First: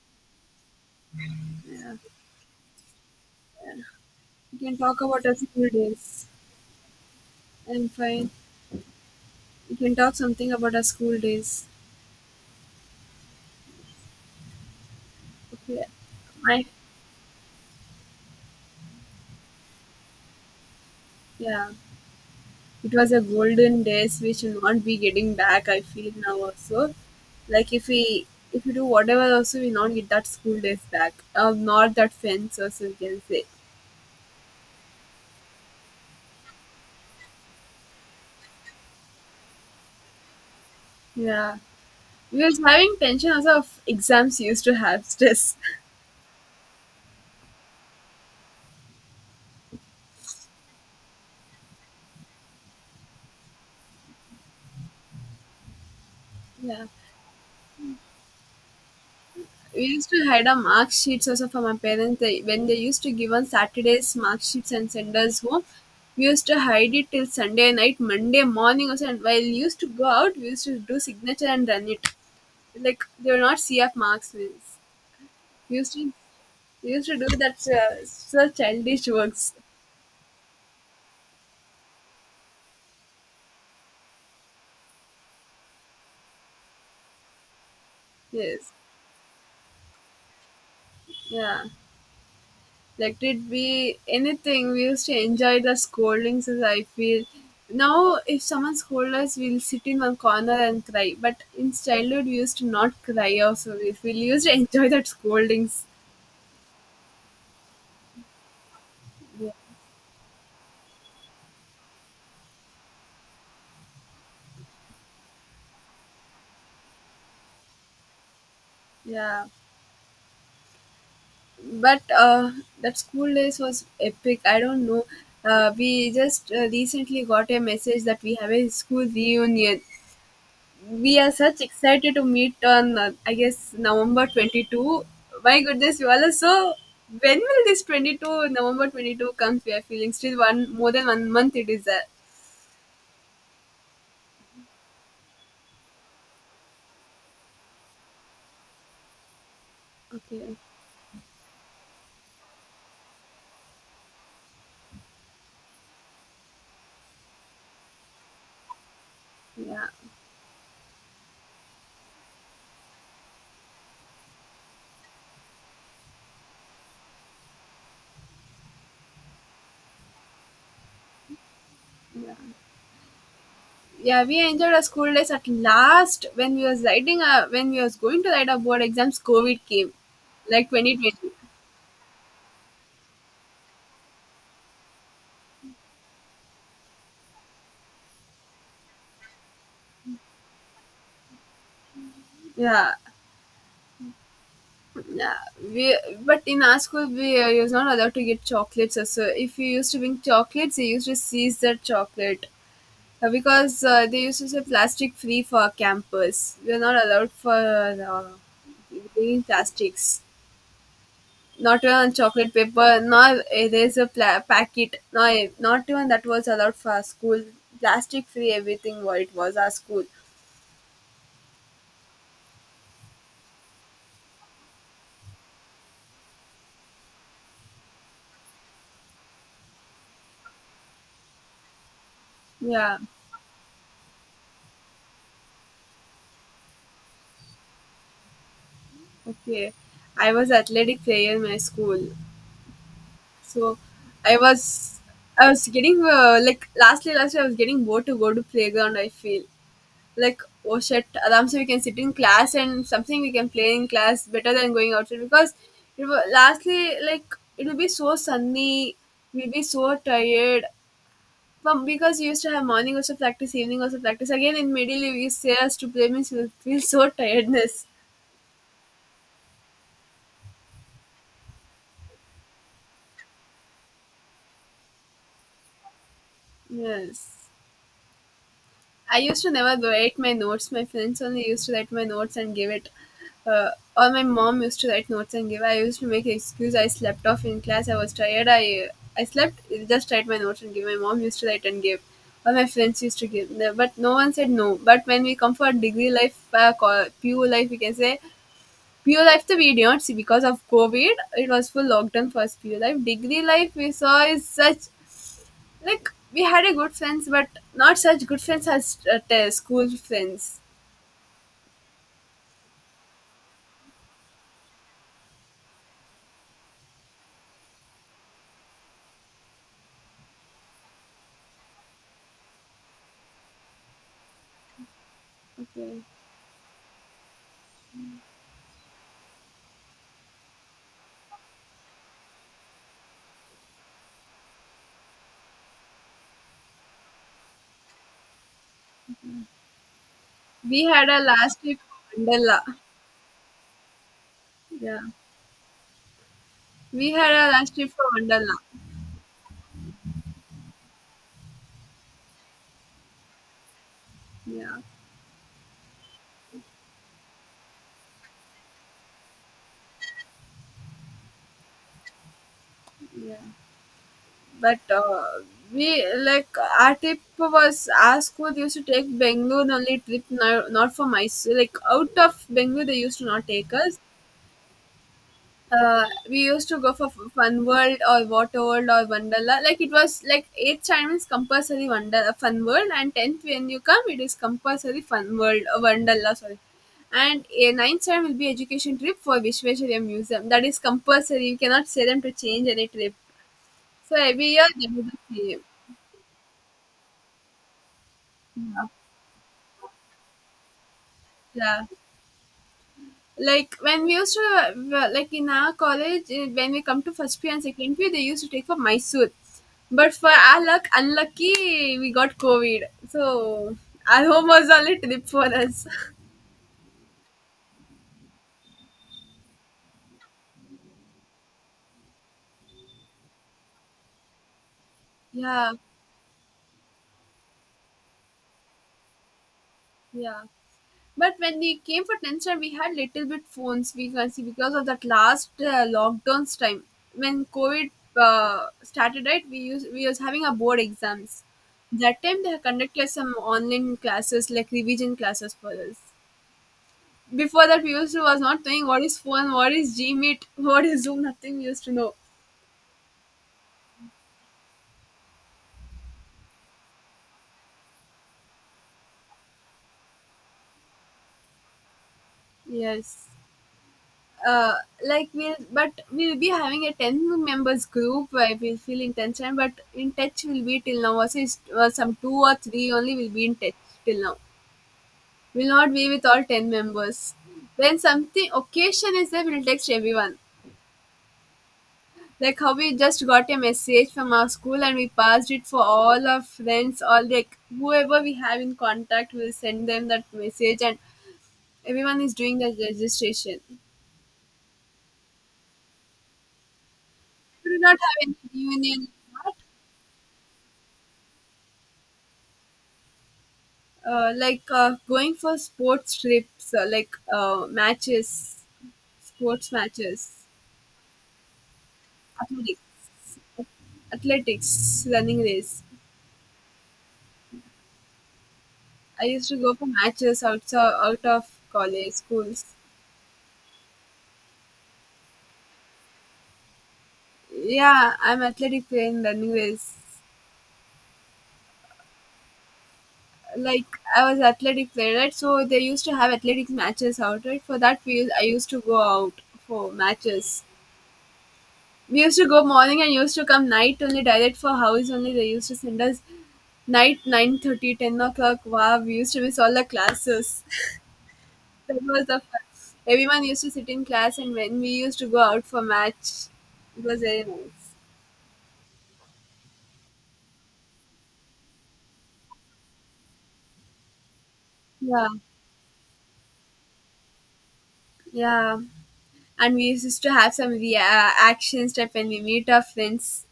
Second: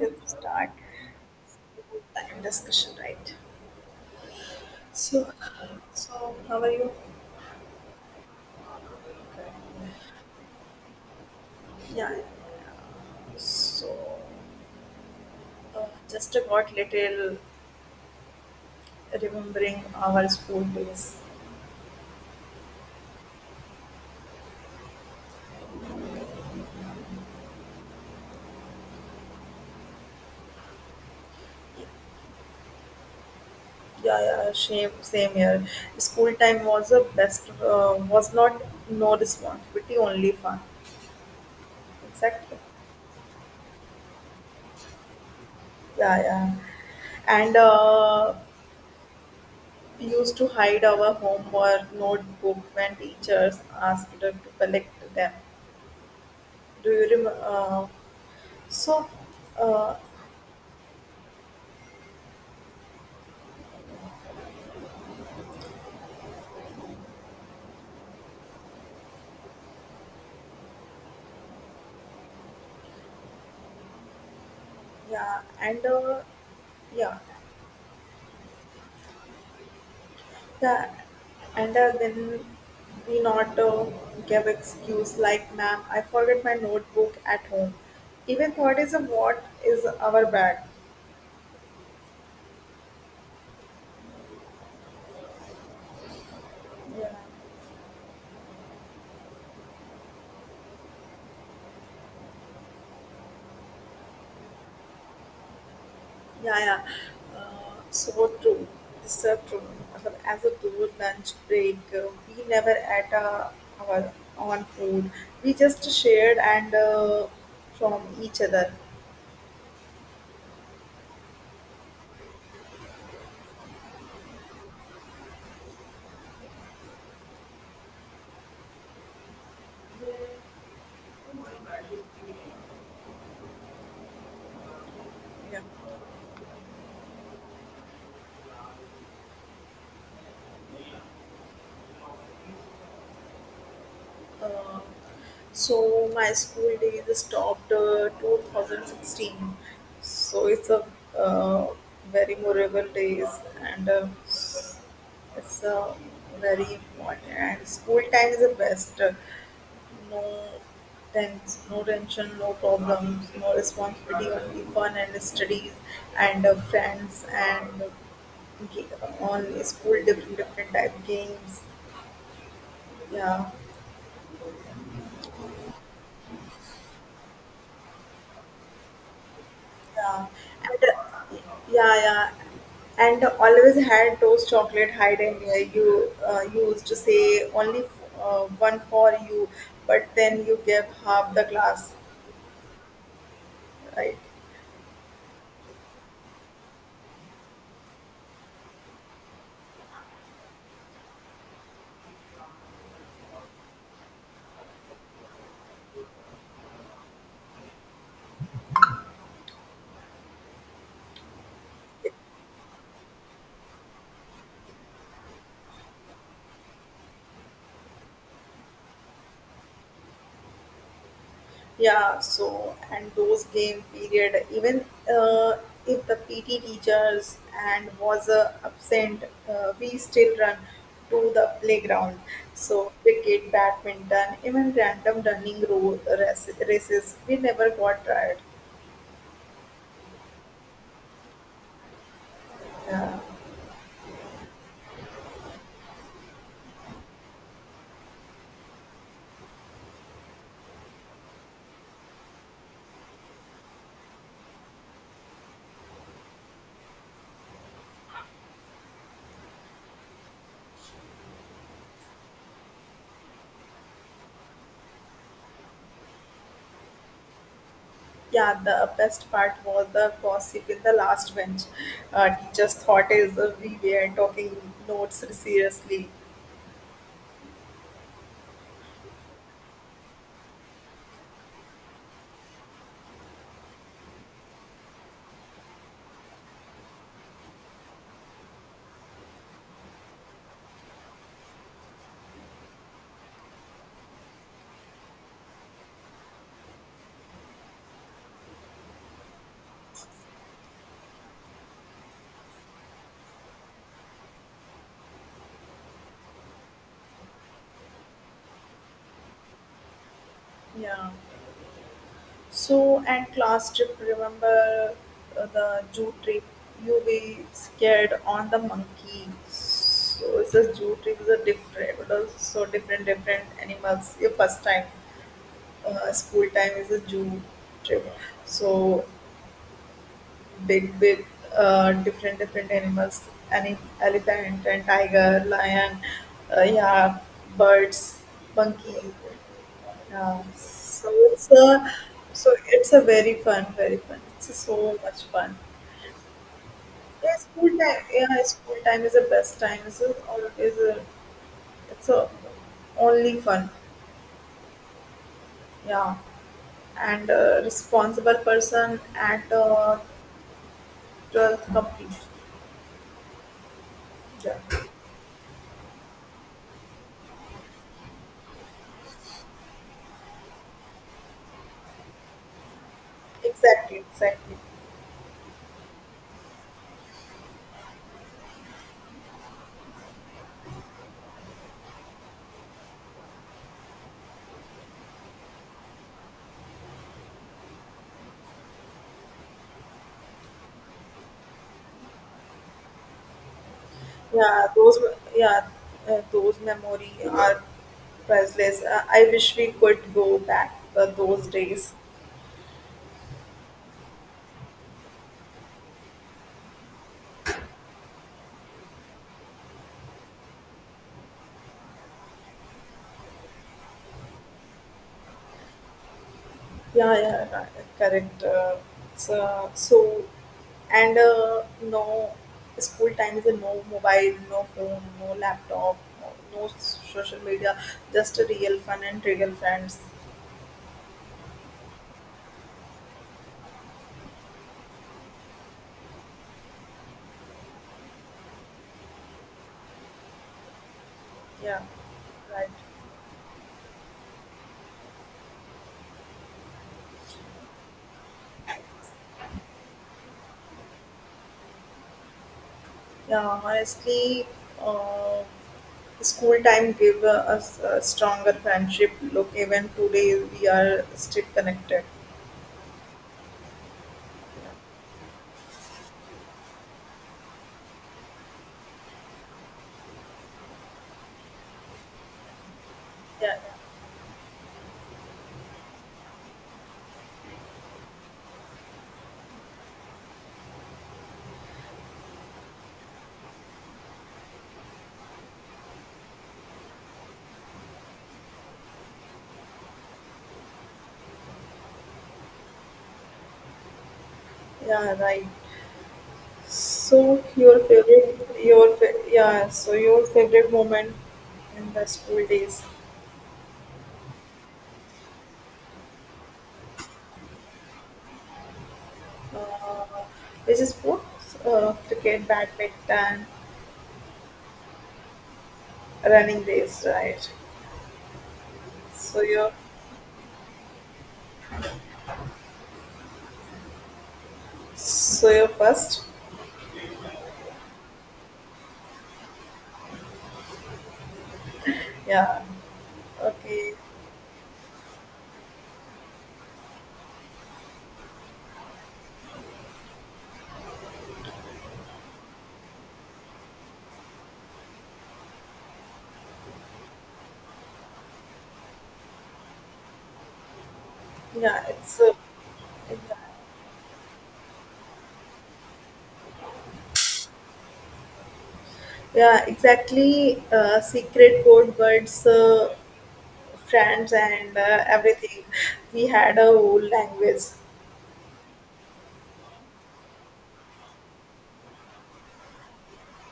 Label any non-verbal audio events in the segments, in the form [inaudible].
Let's start Yeah. a discussion, right? We can talk So, about our uh, school days. so how are you? I'm fine. We Okay. can talk something about our school days. Yeah. So, Okay. just I got little remembering our school days. yeah. It was a golden days which will not be getting back, I feel now also. Like if we do whatever also we not get that school days back. Not that fence also we can say. Yeah, yeah, same here. School time was the best. Was not no responsibility, only fun. Yeah. We Exactly. was having tension also of exams used to have stress. [laughs] Yeah, yeah. And we used to hide our homework notebook when teachers asked us to collect them. Yeah. Do you remember? So, We uh, used to hide our mark sheets also from our parents. They, when they used to give on Saturdays mark sheets and send us home, we used to hide it till Sunday night, Monday morning also. And while we used to go out, we used to do signature and run it. Like they will not see our marks. Yeah, and used to, we used yeah, to do that so childish works. the, and then we not give excuse like, ma'am, I forget my notebook at home. Even Yes. thought is a what is our bag. Yeah. Let it be anything, we used to enjoy the scoldings, as I Yeah, feel now. If someone scolds us, we'll sit in one corner and cry, but in childhood we used to not cry also, we used to enjoy that scoldings. yeah, yeah. So true. This is Yeah. true. Matlab, as a tour lunch break, we never ate our own food. We just shared and from each other. Yeah, but that school days was epic. I don't know, we just recently got a message that we have a school reunion. We are such excited to meet on I guess November 22. My Yeah. goodness, you all are so. When will this 22 November 22 comes? We are feeling still one more than one month. It is there. Uh, so my school days stopped 2016. So Okay. it's a uh, Very memorable days and it's very important. And school time is the best. Yeah. No no tension, no problems, no responsibility, only fun and studies and friends and on school different type games. Yeah. Yeah, Yeah. We enjoyed our school days at last. When we was going to write our board exams, COVID came, yeah, like and 2020. Yeah, yeah, and always had those chocolate hide and you used to say only one for you, but then you gave half the glass, Yeah. right? Yeah, we but in our school we was not allowed to get chocolates. So if you used to bring chocolates, you used to seize that chocolate. Because they used to say plastic free for campus. We are not allowed for bringing plastics. Not even on chocolate paper, nor there's a packet. No, not even that was allowed for our school. Plastic free, everything what it was our school. Yeah, so and those game period, even uh, if the PT teachers and was absent, we still run to the playground. So Yeah, cricket, badminton, even random running, races, we never got tired. okay. I was athletic player in my school, so I was I was getting like lastly last year I was getting bored to go to playground. I feel like, oh shit Adam, so we can sit in class and something we can play in class better than going outside because it will, lastly like, it will be so sunny, we'll be so tired. But because we used to have morning also practice, evening also practice, again in middle we used to say us to play means we will feel so tiredness. Yeah, the best part was the gossip in the last bench. Teachers thought is we were talking notes seriously. Yes, I used to never write my notes. My friends only used to write my notes and give it. Uh, or my mom used to write notes and give. I used to make excuse. I slept off in class. I was tired. I slept. Just write my notes and give. My mom used to write and give. Or my friends used to give. No- But no one said no. But when we come for degree life, PU life, we can say PU life. The we did not see because of COVID. It was full lockdown for us. PU life. Degree life we saw is such, like, we had a good friends, but not such good friends as school friends. Yeah. So and class trip. Remember the zoo trip? You be scared on the monkey. So it's a zoo trip. Is a different. It was so different, different animals. Your first time, Okay, school time is a zoo trip. So big, big, different, different animals, any elephant and tiger, lion, yeah, birds, monkey. Yeah. we had So a it's last trip a, for so Wonderla. it's a very fun, very fun. It's so Yeah, much fun. we had Yeah, a school last trip time. for Yeah, Wonderla. school time is the best time. It's a, always a, it's a Only fun. Yeah, Yeah, and a responsible person at twelfth complete. yeah. Yeah, But we, like, our trip was, our school used to take Bangalore only trip, no, not for Mysore. Like out of Bangalore, they used to not take us. exactly, exactly. We used to go for fun world or water world or wanderla. Like, it was like, eighth standard is compulsory wonder fun world, and 10th when you come it is compulsory fun world or wanderla, sorry, and a ninth standard will be education trip for Vishveshwarya Museum, that is compulsory, you cannot say them to change any trip, so every year they do the same. Yeah, those memory are priceless. Yeah, I wish we could go back those yeah, days. like when we used to, well, like in our college when we come to first year and second year they used to take for Mysore, but for our luck unlucky we got COVID, so our home was only trip for us. Yeah, yeah, right, correct. So, so and No school times and no mobile, no phone, no [laughs] Yeah, laptop, no, no social media, just a real fun and real friends. yeah, but when we came for 10th time we had little bit phones, we can see, because of that last lockdowns time. When COVID started, right, we was having our board exams. Yeah, That time they have right. conducted some online classes, like revision classes for us. Before that, we used to was not knowing what is phone, what is Gmeet, what is Zoom. Nothing we used to know. Yeah, honestly, uh, school time gave us a stronger friendship. Look, even today we are still connected. Yes. Uh, like, but we'll be having a 10 members group. I will feel in tension, but in touch we'll be till now. Also, some two or three only will be Yeah, in touch till now. We'll not be with all 10 members. When something occasion is there, we'll text everyone. Like how we just got a message from our school and we passed it for all our friends, all, like whoever we have in contact, will send them that message, and everyone is doing the registration. yeah, right. So We do your not have any favorite, your reunion fa- like Yeah, so your favorite moment in the school days? that. Like going for sports trips, like, matches, sports Uh, matches, this is sports, cricket, athletics, badminton, athletics, running race. running race, right? I So used to your, go for matches outside out of college schools. so your first, Yeah, I'm athletic player in the anyways. yeah, Like, okay, I was athletic player, right, so they used to have athletic matches out, right, for that I used to go out for matches. We used to go morning and used to come night only, direct for house only they used to send us, night 9:30 10 o'clock. Wow, we used to miss all the classes. yeah, [laughs] That it's. was the fun. Everyone used to sit in class, and when we used to go out for match it was very nice. Yeah, exactly. Secret code words, friends, and Yeah, everything. We had a whole language. yeah, and we used to have some action step when we meet our friends.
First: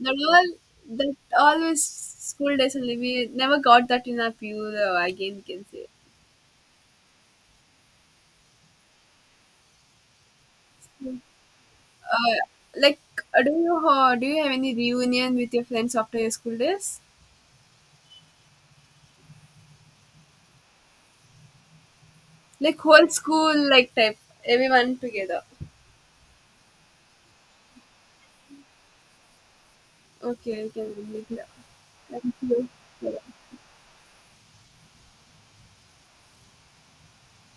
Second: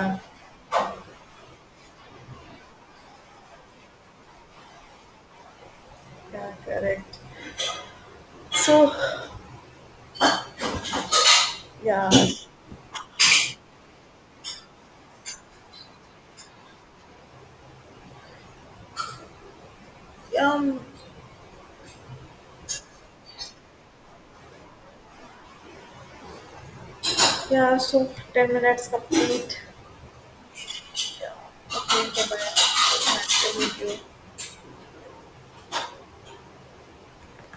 That all that all was school days only. We never got that in our pure again, we can say. yeah, correct. So, yeah, Uh, like, do you have any reunion with your friends after your school days? um, Like whole school like type, everyone together. yeah. So 10 minutes complete. Okay, you can leave Yeah. now. Okay, bye Thank bye. you. Yeah. Nice to meet you.